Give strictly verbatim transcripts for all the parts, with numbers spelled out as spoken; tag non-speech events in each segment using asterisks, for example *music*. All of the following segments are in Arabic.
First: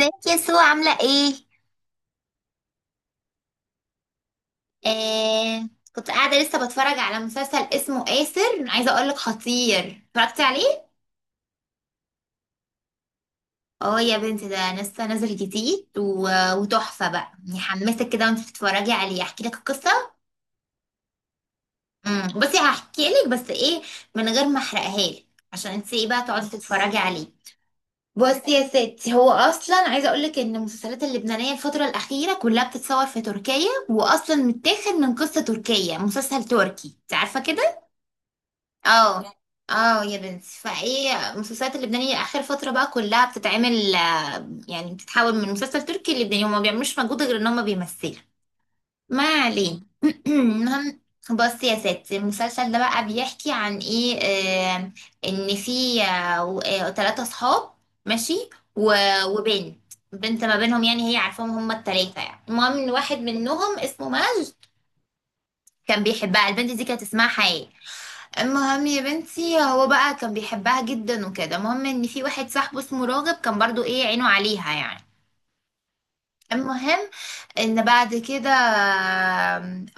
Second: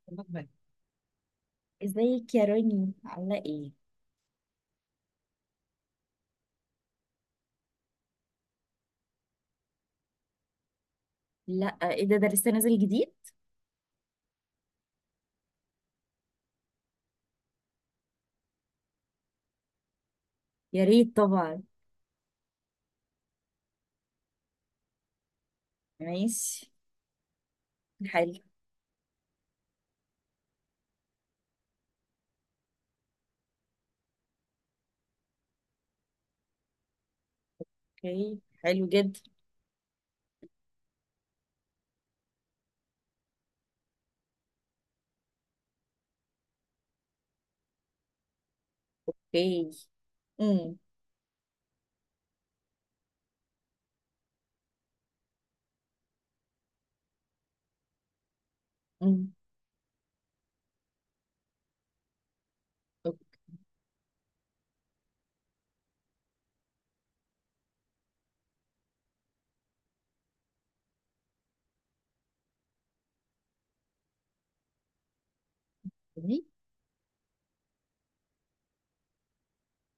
ازيك يا سو، عاملة ايه؟ ازيك يا روني عاملة ايه؟ آه. كنت قاعدة لسه بتفرج على مسلسل اسمه آسر، عايزة اقولك خطير، اتفرجتي عليه؟ لا، ايه ده ده لسه نازل جديد؟ اه يا بنتي، ده لسه نازل جديد و... وتحفة بقى، يحمسك كده وانت بتتفرجي عليه. احكي لك القصة. يا ريت طبعا. امم بصي، هحكي لك بس ايه، من غير ما احرقها لك، عشان انت ايه بقى تقعدي ماشي. تتفرجي عليه. حلو. بصي يا ستي، هو اصلا عايزه اقول لك ان المسلسلات اللبنانيه الفتره الاخيره كلها بتتصور في تركيا، واصلا متاخد من قصه تركيه، مسلسل تركي، انت عارفه كده. اوكي، حلو جدا. اه. اه يا بنتي، فايه المسلسلات اللبنانية اخر فترة بقى كلها بتتعمل، آه، يعني بتتحول من مسلسل تركي للبناني، هما ما بيعملوش مجهود غير ان هما بيمثلوا. ما اوكي. علينا. *clears throat* امم. المهم، بصي يا ستي، المسلسل ده بقى بيحكي عن ايه. آه ان في ثلاثة صحاب، ماشي، و- امم. وبنت، بنت ما بينهم، يعني هي عارفاهم هما التلاتة، يعني المهم ان واحد منهم اسمه ماج، كان بيحبها. البنت دي كانت اسمها حياة. المهم يا بنتي، هو بقى كان بيحبها جدا وكده، المهم ان في واحد صاحبه اسمه راغب كان برضو ايه، عينه عليها يعني. اوكي. المهم ان بعد كده،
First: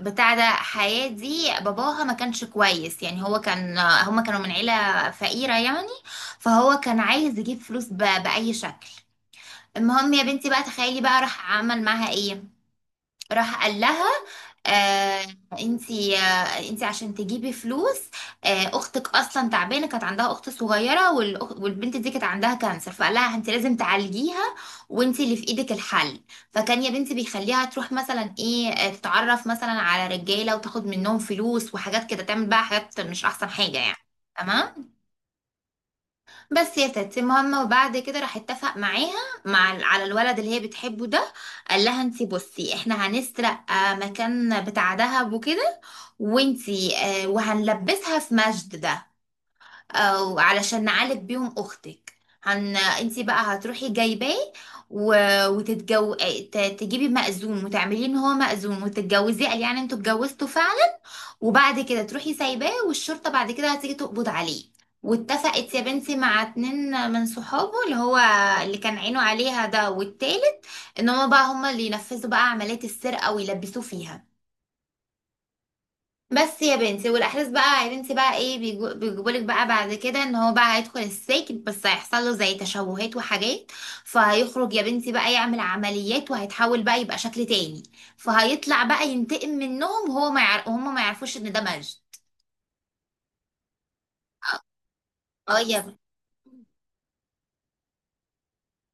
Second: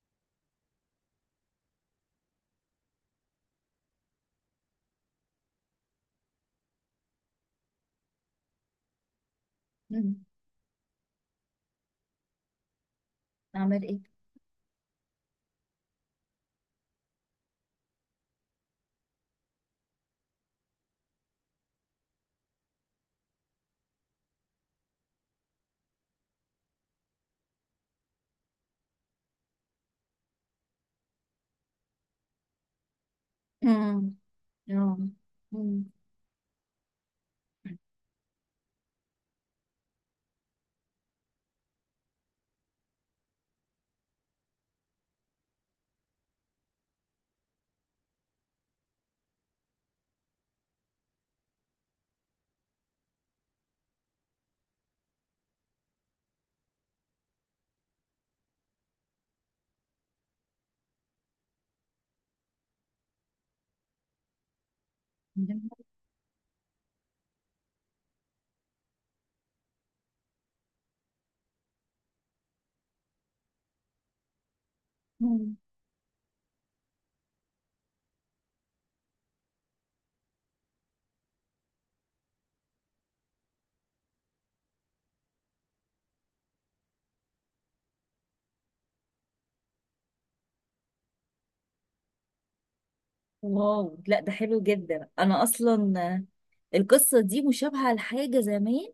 بتاع ده، حياة دي باباها ما كانش كويس يعني، هو كان، هما كانوا من عيلة فقيرة يعني، فهو كان عايز يجيب فلوس ب- بأي شكل. المهم أمم. يا بنتي بقى، تخيلي بقى راح عمل معاها ايه. راح قال اعمل ايه؟ لها، آه انتي آه انتي عشان تجيبي فلوس، آه اختك اصلا تعبانه، كانت عندها اخت صغيره، والأخ- والبنت دي كانت عندها كانسر، فقال لها انتي لازم تعالجيها، وانتي اللي في ايدك الحل. فكان يا بنتي بيخليها تروح مثلا ايه آه، تتعرف مثلا على رجاله وتاخد منهم فلوس وحاجات كده، تعمل بقى حاجات مش احسن حاجه يعني. امم. تمام. آه. أمم. بس يا ستي، المهم وبعد كده راح اتفق معاها، مع ال- على الولد اللي هي بتحبه ده. قال لها انتي بصي، احنا هنسرق آه، مكان بتاع دهب وكده، وانتي، آه، وهنلبسها في مجد ده، آه، علشان نعالج بيهم اختك، هن انتي بقى هتروحي جايباه و... وتتجو ت- تجيبي مأذون وتعمليه ان هو مأذون وتتجوزيه، قال يعني انتوا اتجوزتوا فعلا، وبعد كده تروحي سايباه، والشرطة بعد كده هتيجي تقبض عليه. واتفقت يا بنتي مع اتنين من صحابه، اللي هو اللي كان عينه عليها ده والتالت، ان هما بقى هما اللي ينفذوا بقى عملية السرقة ويلبسوه فيها. أمم. بس يا بنتي، والاحداث بقى يا بنتي بقى ايه، بيجو- بيجيبولك بقى بعد كده، ان هو بقى هيدخل السجن، بس هيحصل له زي تشوهات وحاجات، فهيخرج يا بنتي بقى يعمل عمليات، وهيتحول بقى يبقى شكل تاني، فهيطلع بقى ينتقم منهم، وهو ما يعرف، هما ما يعرفوش ان ده مجد. واو، لا ده حلو جدا. انا اه يا اصلا القصة دي مشابهة لحاجة زمان،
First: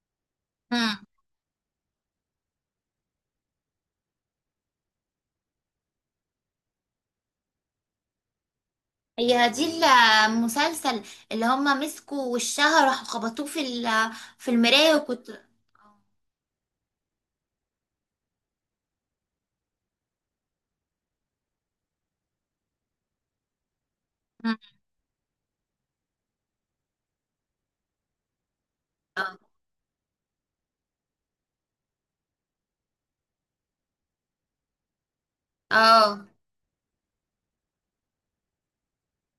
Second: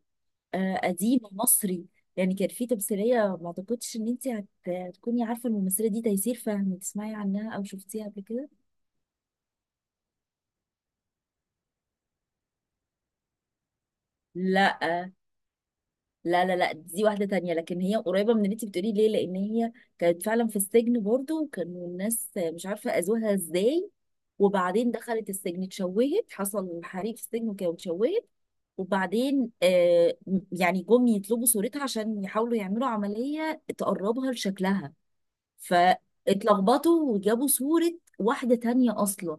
آه، مم. قديم مصري. يعني كان في تمثيلية، ما اعتقدش ان انت هت- هتكوني عارفة الممثلة دي، تيسير فهمي، تسمعي عنها او شفتيها قبل كده؟ هي هدي المسلسل، اللي هما مسكوا وشها راحوا خبطوه في ال- في لا، المراية، وكنت. لا، لا، لا، دي واحدة تانية، لكن هي قريبة من اللي انت بتقولي ليه، لان هي كانت فعلا في السجن برضو، وكانوا الناس مش عارفة اذوها ازاي. مم. وبعدين دخلت السجن، اتشوهت، حصل حريق في السجن وكده، واتشوهت. اه، وبعدين آه يعني جم يطلبوا صورتها عشان يحاولوا يعملوا عملية تقربها لشكلها، اه، فاتلخبطوا وجابوا صورة واحدة تانية أصلا.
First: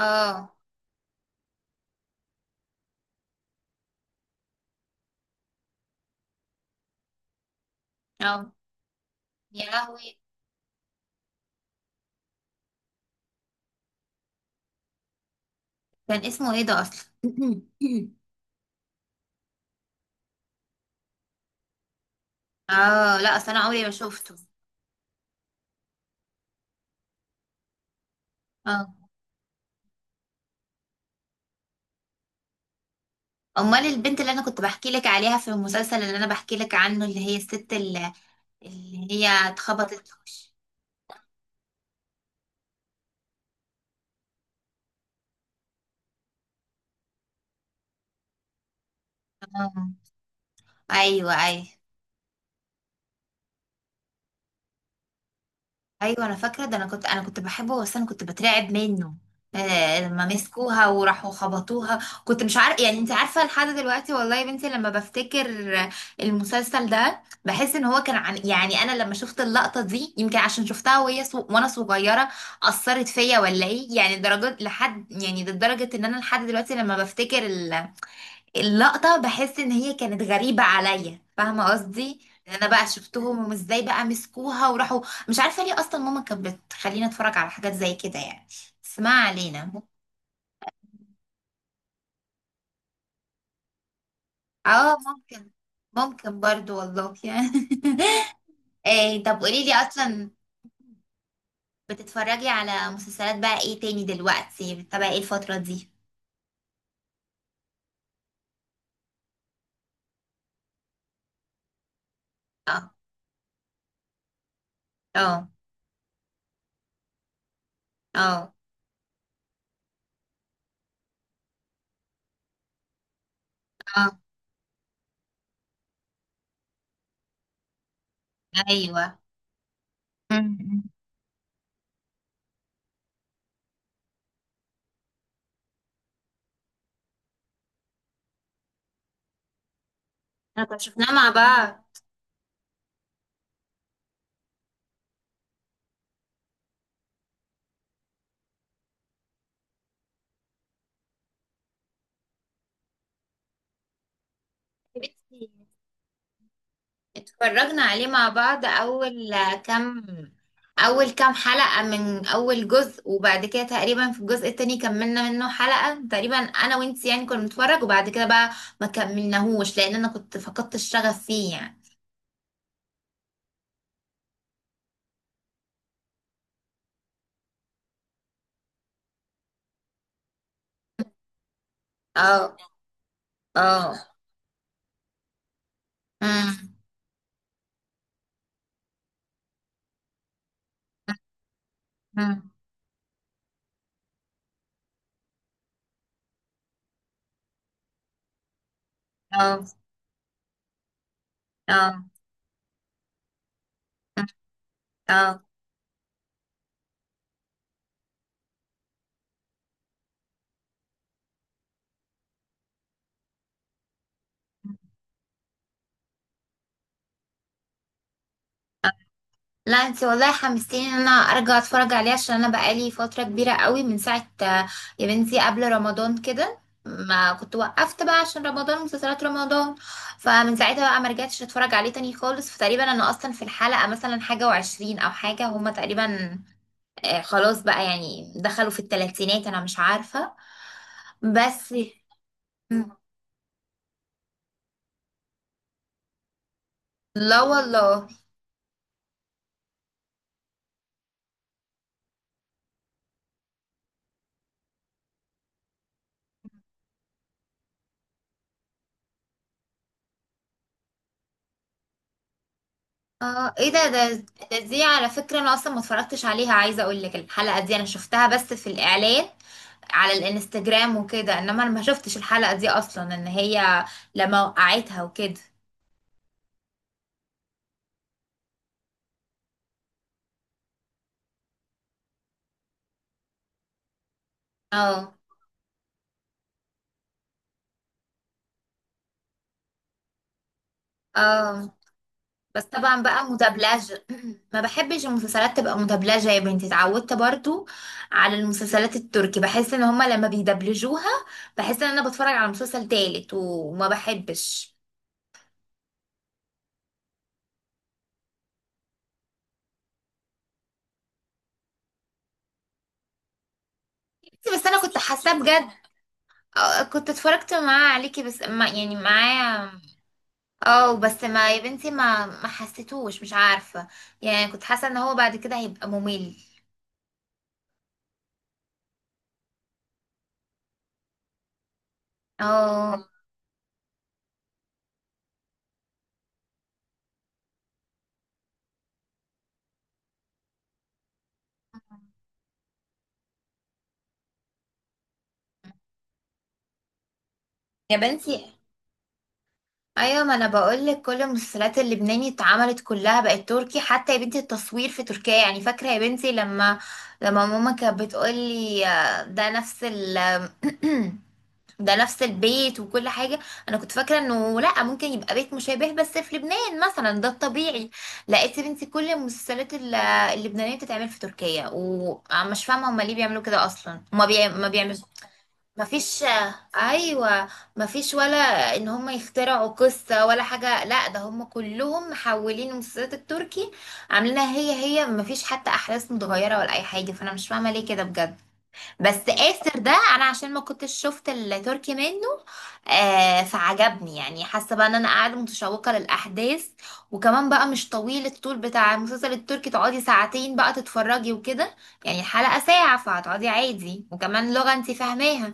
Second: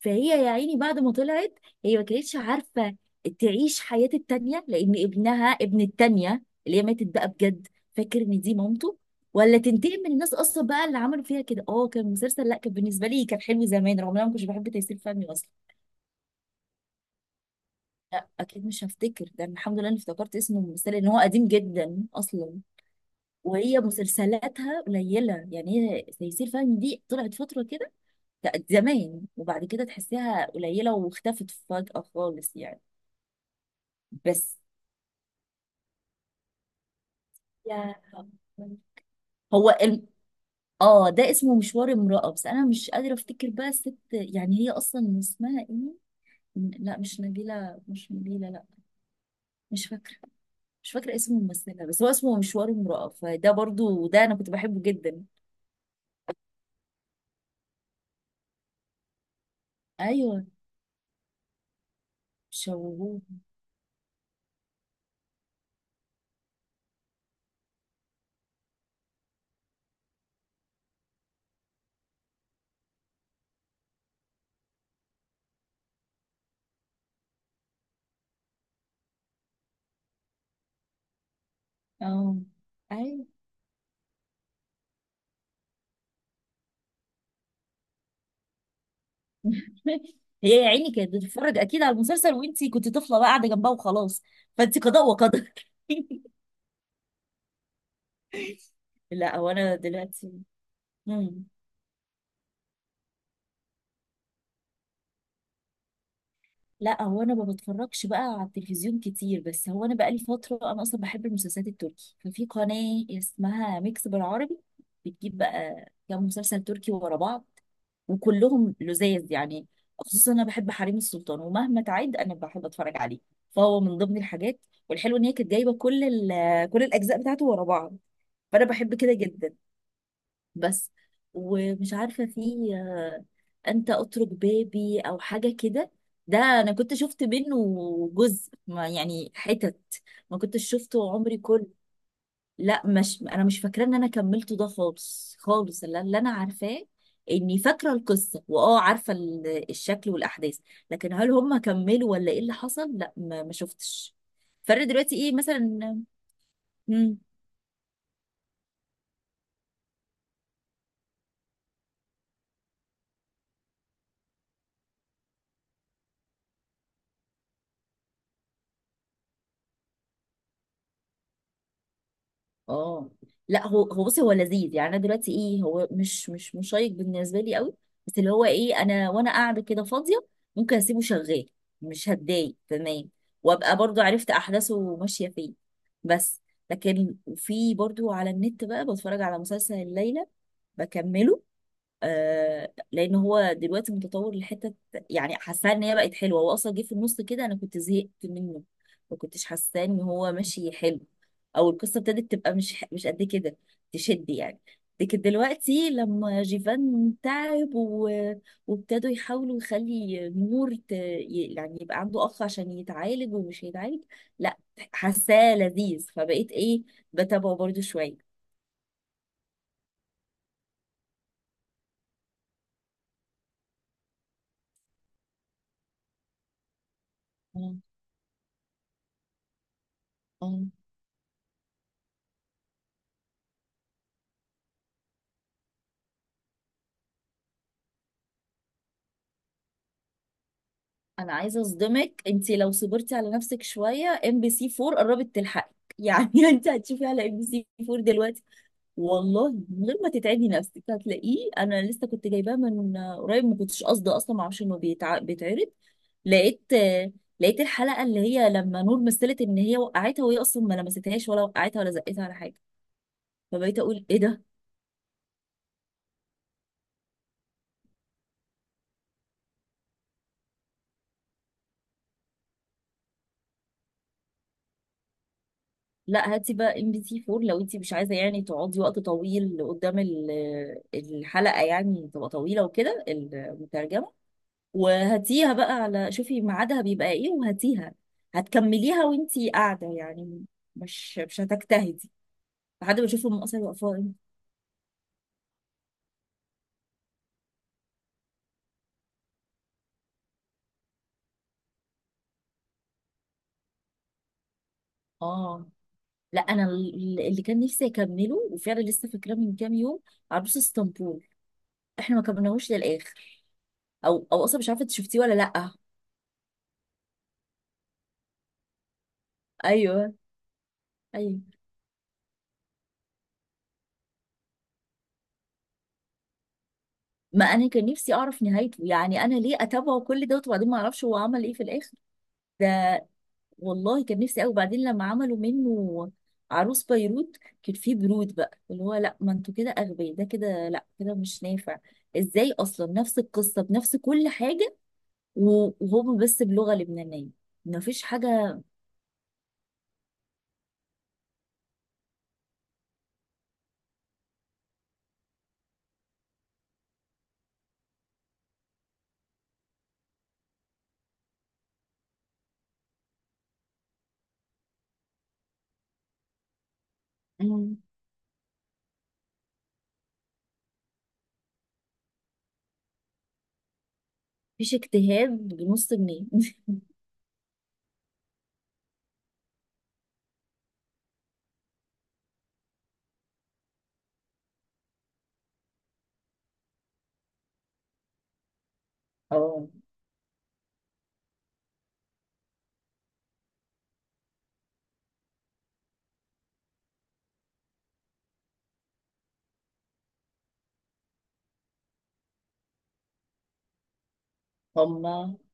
فهي يا عيني بعد ما طلعت، هي ما كانتش عارفة تعيش حياة التانية، لأن ابنها، ابن التانية اللي هي ماتت بقى بجد، فاكر إن آه. دي مامته، ولا يا تنتقم من لهوي، الناس أصلا بقى اللي عملوا فيها كده. اه، كان مسلسل، لا، كان بالنسبة لي كان حلو زمان، رغم إن أنا ما كنتش بحب تيسير فهمي أصلا. كان اسمه ايه ده اصلا؟ *clears throat* *laughs* أكيد مش هفتكر. ده أنا الحمد لله إني افتكرت اسمه الممثلة، لأن هو قديم جدا أصلا. اه لا، اصل انا وهي عمري ما شفته. مسلسلاتها قليلة. يعني هي تيسير فهمي دي طلعت فترة كده، كانت اه، زمان، وبعد كده تحسيها قليلة، واختفت فجأة خالص يعني. امال البنت اللي انا بس. كنت بحكي لك عليها في المسلسل اللي انا بحكي لك عنه، اللي هي الست يا اللي, رب. اللي هي هو الم... اتخبطت في وشها. اه، ده اسمه مشوار امرأة، بس انا مش قادرة افتكر بقى الست، يعني هي اصلا اسمها ايه. م- لا، مش نبيلة، مش نبيلة، لا. مش اه، فاكرة، مش فاكرة ايوه، اسم ايوه، الممثلة، بس هو اسمه مشوار امرأة، فده برضو ده انا كنت بحبه جدا. ايوه، انا فاكره ده، انا كنت انا كنت بحبه، بس انا كنت بترعب منه. آه لما ايوه، مسكوها وراحوا خبطوها، كنت مش عارف يعني، انت شوهوه. عارفه لحد دلوقتي، والله يا بنتي لما بفتكر آه، المسلسل ده، بحس ان هو كان عن، يعني انا لما شفت اللقطه دي، يمكن عشان شفتها وهي صو... وانا صغيره اثرت فيا، ولا ايه يعني، درجات لحد يعني، لدرجه ان انا لحد دلوقتي لما بفتكر اللقطة، بحس ان هي كانت غريبة عليا، فاهمة قصدي؟ اه، ان انا بقى ايوه. شفتهم، وازاي بقى مسكوها وراحوا، مش عارفة ليه اصلا ماما كانت بتخلينا نتفرج على حاجات زي كده يعني، بس ما علينا. هي يا عيني كانت بتتفرج اكيد على المسلسل، وانتي كنت طفله بقى قاعده جنبها وخلاص. فانتي اه قضاء ممكن، وقدر. ممكن برضو والله يعني. *laughs* *laughs* إيه؟ طب لا، قولي لي وانا اصلا، دلوقتي. مم. بتتفرجي على مسلسلات بقى ايه تاني دلوقتي، بتتابعي ايه الفترة دي؟ لا، هو انا ما بتفرجش بقى على التلفزيون كتير، بس هو انا بقالي فتره، انا اصلا بحب المسلسلات التركي، ففي اه، قناه اسمها ميكس بالعربي. بتجيب اه، بقى كام مسلسل تركي ورا بعض، اه، وكلهم لذاذ يعني. خصوصا انا بحب حريم السلطان، ومهما تعد انا بحب اتفرج عليه، فهو من اه، ضمن الحاجات. والحلو ان هي كانت جايبه كل ال- كل الاجزاء بتاعته ورا بعض، فانا بحب ايوه. كده جدا. م- م. بس. ومش عارفة في آه، أنت أترك بابي أو حاجة كده. ده أنا كنت شفت منه جزء، ما يعني حتت ما احنا كنتش كنا شفناها شفته مع عمري كله. لا، مش أنا مش فاكرة إن أنا كملته ده خالص. خالص اللي اللي أنا عارفاه إني فاكرة القصة، وأه عارفة ال- الشكل والأحداث. لكن هل هم كملوا ولا إيه اللي حصل؟ لا، ما ما شفتش فرق بعض، دلوقتي إيه مثلا. مم. اتفرجنا عليه مع بعض، اول كام اول كام حلقة من اول جزء، وبعد كده تقريبا في الجزء التاني كملنا منه حلقة تقريبا انا وانت، يعني كنا بنتفرج، وبعد كده بقى ما كملناهوش لان انا كنت فقدت الشغف فيه يعني. اه، لا هو هو بصي هو لذيذ يعني. انا دلوقتي ايه، هو مش مش مشيق بالنسبه لي قوي. بس اللي هو ايه، انا وانا قاعده كده فاضيه ممكن اسيبه شغال، مش اه، هتضايق تمام، وابقى اه، برضو عرفت احداثه ماشيه فين. بس. امم، لكن في برضو على النت بقى بتفرج على مسلسل الليلة بكمله، امم، آه لان هو دلوقتي متطور لحته. يعني حاساه ان هي بقت حلوه، هو اصلا جه في النص كده، انا كنت زهقت منه، ما كنتش اه، حاساه ان هو ماشي حلو، او القصه اه، ابتدت تبقى مش مش قد كده تشد يعني. لكن اه. دلوقتي لما جيفان تعب و... وابتدوا يحاولوا يخلي نور ت... ي- يعني يبقى عنده اخ عشان يتعالج، ومش هيتعالج. لا، حاساه لذيذ، فبقيت ايه بتابعه برضو شويه. لا انت والله حمستيني ان انا ارجع اتفرج عليه، عشان انا بقالي فتره كبيره قوي من ساعه، آه، يا بنتي، قبل رمضان كده ما كنت وقفت بقى عشان رمضان، مسلسلات رمضان، فمن اه، ساعتها بقى ما رجعتش اتفرج عليه تاني خالص، فتقريبا انا اصلا في الحلقه مثلا حاجه وعشرين او حاجه، هما تقريبا آه، خلاص بقى يعني دخلوا في الثلاثينات، انا مش عارفه. انا عايزه بس. اصدمك. انت لو صبرتي على نفسك شويه، ام بي سي اربعة قربت تلحقك يعني. *laughs* انت هتشوفي على ام لا بي سي فور والله. دلوقتي. والله من غير ما تتعبي نفسك هتلاقيه. انا لسه كنت جايباه من قريب، ما كنتش قاصده اصلا، ما اعرفش انه بيتع... بيتعرض. لقيت لقيت الحلقه اللي هي لما نور مثلت ان هي وقعتها، وهي اصلا ما لمستهاش ولا وقعتها ولا زقتها ولا حاجه. اه، ايه فبقيت ده، اقول ده ايه ده. ده دي على فكرة انا اصلا ما اتفرجتش عليها، عايزة اقول لك الحلقة دي انا شفتها بس في الاعلان، على الانستجرام وكده، انما انا ما شفتش الحلقة دي اصلا، ان هي لما وقعتها وكده. لا، هاتي بقى ام بي سي فور، لو انت مش عايزه يعني تقعدي وقت طويل قدام ال- آه، الحلقه، يعني تبقى طويله وكده المترجمه. اه، وهاتيها بقى، على شوفي ميعادها بيبقى ايه وهاتيها، هتكمليها وانت قاعده يعني، مش مش اه. هتجتهدي بس لحد طبعا ما بقى اشوف المقصه يبقى مدبلجة، فاضي. *clears throat* ما بحبش المسلسلات تبقى مدبلجة يا بنتي، اتعودت برضو على المسلسلات التركي، بحس ان هما لما بيدبلجوها بحس ان انا بتفرج على مسلسل تالت، وما بحبش. اه، لا انا ال- اللي كان نفسي اكمله وفعلا لسه فاكراه من كام يوم، عروس اسطنبول، احنا ما كملناهوش للاخر، او او اصلا بس مش انا عارفه انت كنت شفتيه حاساه ولا بجد. لا. اه، كنت اتفرجت معاه عليكي، بس ما يعني معاه. ايوه، اه، بس ايوه، ما يا بنتي، ما ما حسيتوش، مش عارفة، يعني كنت حاسة ان هو بعد كده هيبقى ممل. ما انا كان نفسي اعرف نهايته يعني. انا ليه اتابعه كل دوت وبعدين ما اعرفش هو عمل ايه في الاخر؟ ده اه والله كان نفسي قوي. وبعدين لما عملوا منه عروس بيروت، كان فيه برود بقى اللي هو لا، ما انتوا كده اغبياء، ده كده لا، كده مش نافع. ازاي اصلا نفس القصه بنفس كل حاجه، و- وهم بس بلغه لبنانيه، ما يا فيش بنتي، حاجه. ايوه، ما انا بقولك كل المسلسلات اللبناني اتعملت كلها بقت تركي، حتى يا بنتي التصوير في تركيا، يعني فاكره يا بنتي لما لما ماما كانت بتقولي، آه، ده نفس ال *clears throat* ده نفس البيت وكل حاجة، أنا كنت فاكرة إنه لأ، ممكن يبقى بيت مشابه بس في لبنان مثلا، ده مم. الطبيعي. لقيت يا بنتي كل المسلسلات ال- اللبنانية بتتعمل في تركيا، ومش فاهمة هما ليه بيعملوا كده أصلا، هما بيع... ما مفيش بيعملوا، اجتهاد ما بنص فيش، جنيه. *laughs* أيوة، ما فيش ولا إن هما يخترعوا قصة ولا حاجة، لأ ده هما كلهم محولين المسلسلات التركي، عاملينها هي هي، ما فيش حتى أحداث متغيرة ولا أي حاجة، فأنا مش فاهمة ليه كده بجد. بس اه، آسر ده، انا عشان ما كنتش شفت التركي منه، آه فعجبني يعني، حاسه بقى ان انا قاعده متشوقه للاحداث، وكمان بقى مش طويل، الطول بتاع المسلسل التركي تقعدي ساعتين بقى تتفرجي وكده، يعني الحلقه ساعه، فهتقعدي عادي، وكمان لغه انت هم فاهماها،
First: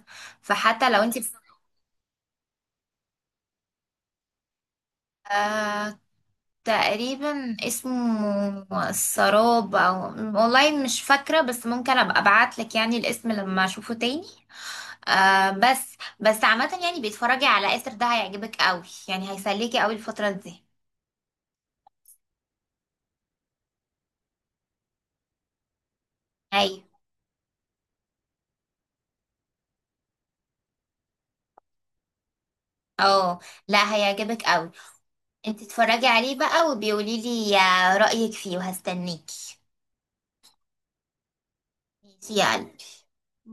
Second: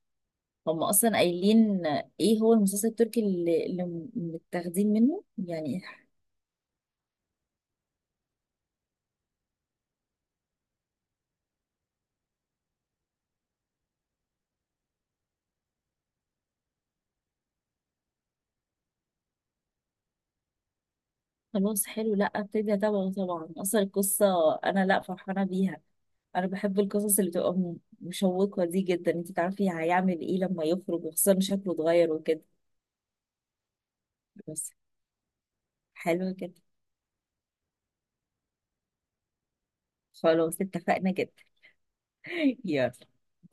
هم فحتى لو اصلا انت. قايلين ايه هو المسلسل التركي اللي, اللي متاخدين منه يعني. آه تقريبا اسمه السراب، او والله مش فاكره، بس ممكن ابقى ابعت لك يعني الاسم لما اشوفه تاني. آه بس بس عامة يعني، بيتفرجي على آسر ده، هيعجبك قوي يعني، هيسليكي قوي الفترة دي. خلاص حلو، لا، ابتدي اتابعه طبعا. اصلا القصه انا لا فرحانه بيها. انا بحب ايوه. القصص اللي بتبقى م- مشوقه دي جدا، انت تعرفي هيعمل ايه لما يخرج، وخصوصا شكله اتغير وكده. اه لا، هيعجبك قوي. بس. انت اتفرجي حلو عليه كده، بقى وبيقولي لي آه، رأيك فيه، وهستنيكي. خلاص، اتفقنا جدا. ماشي *laughs* يا قلبي. يلا،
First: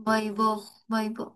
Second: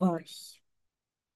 باي باي. باي باي.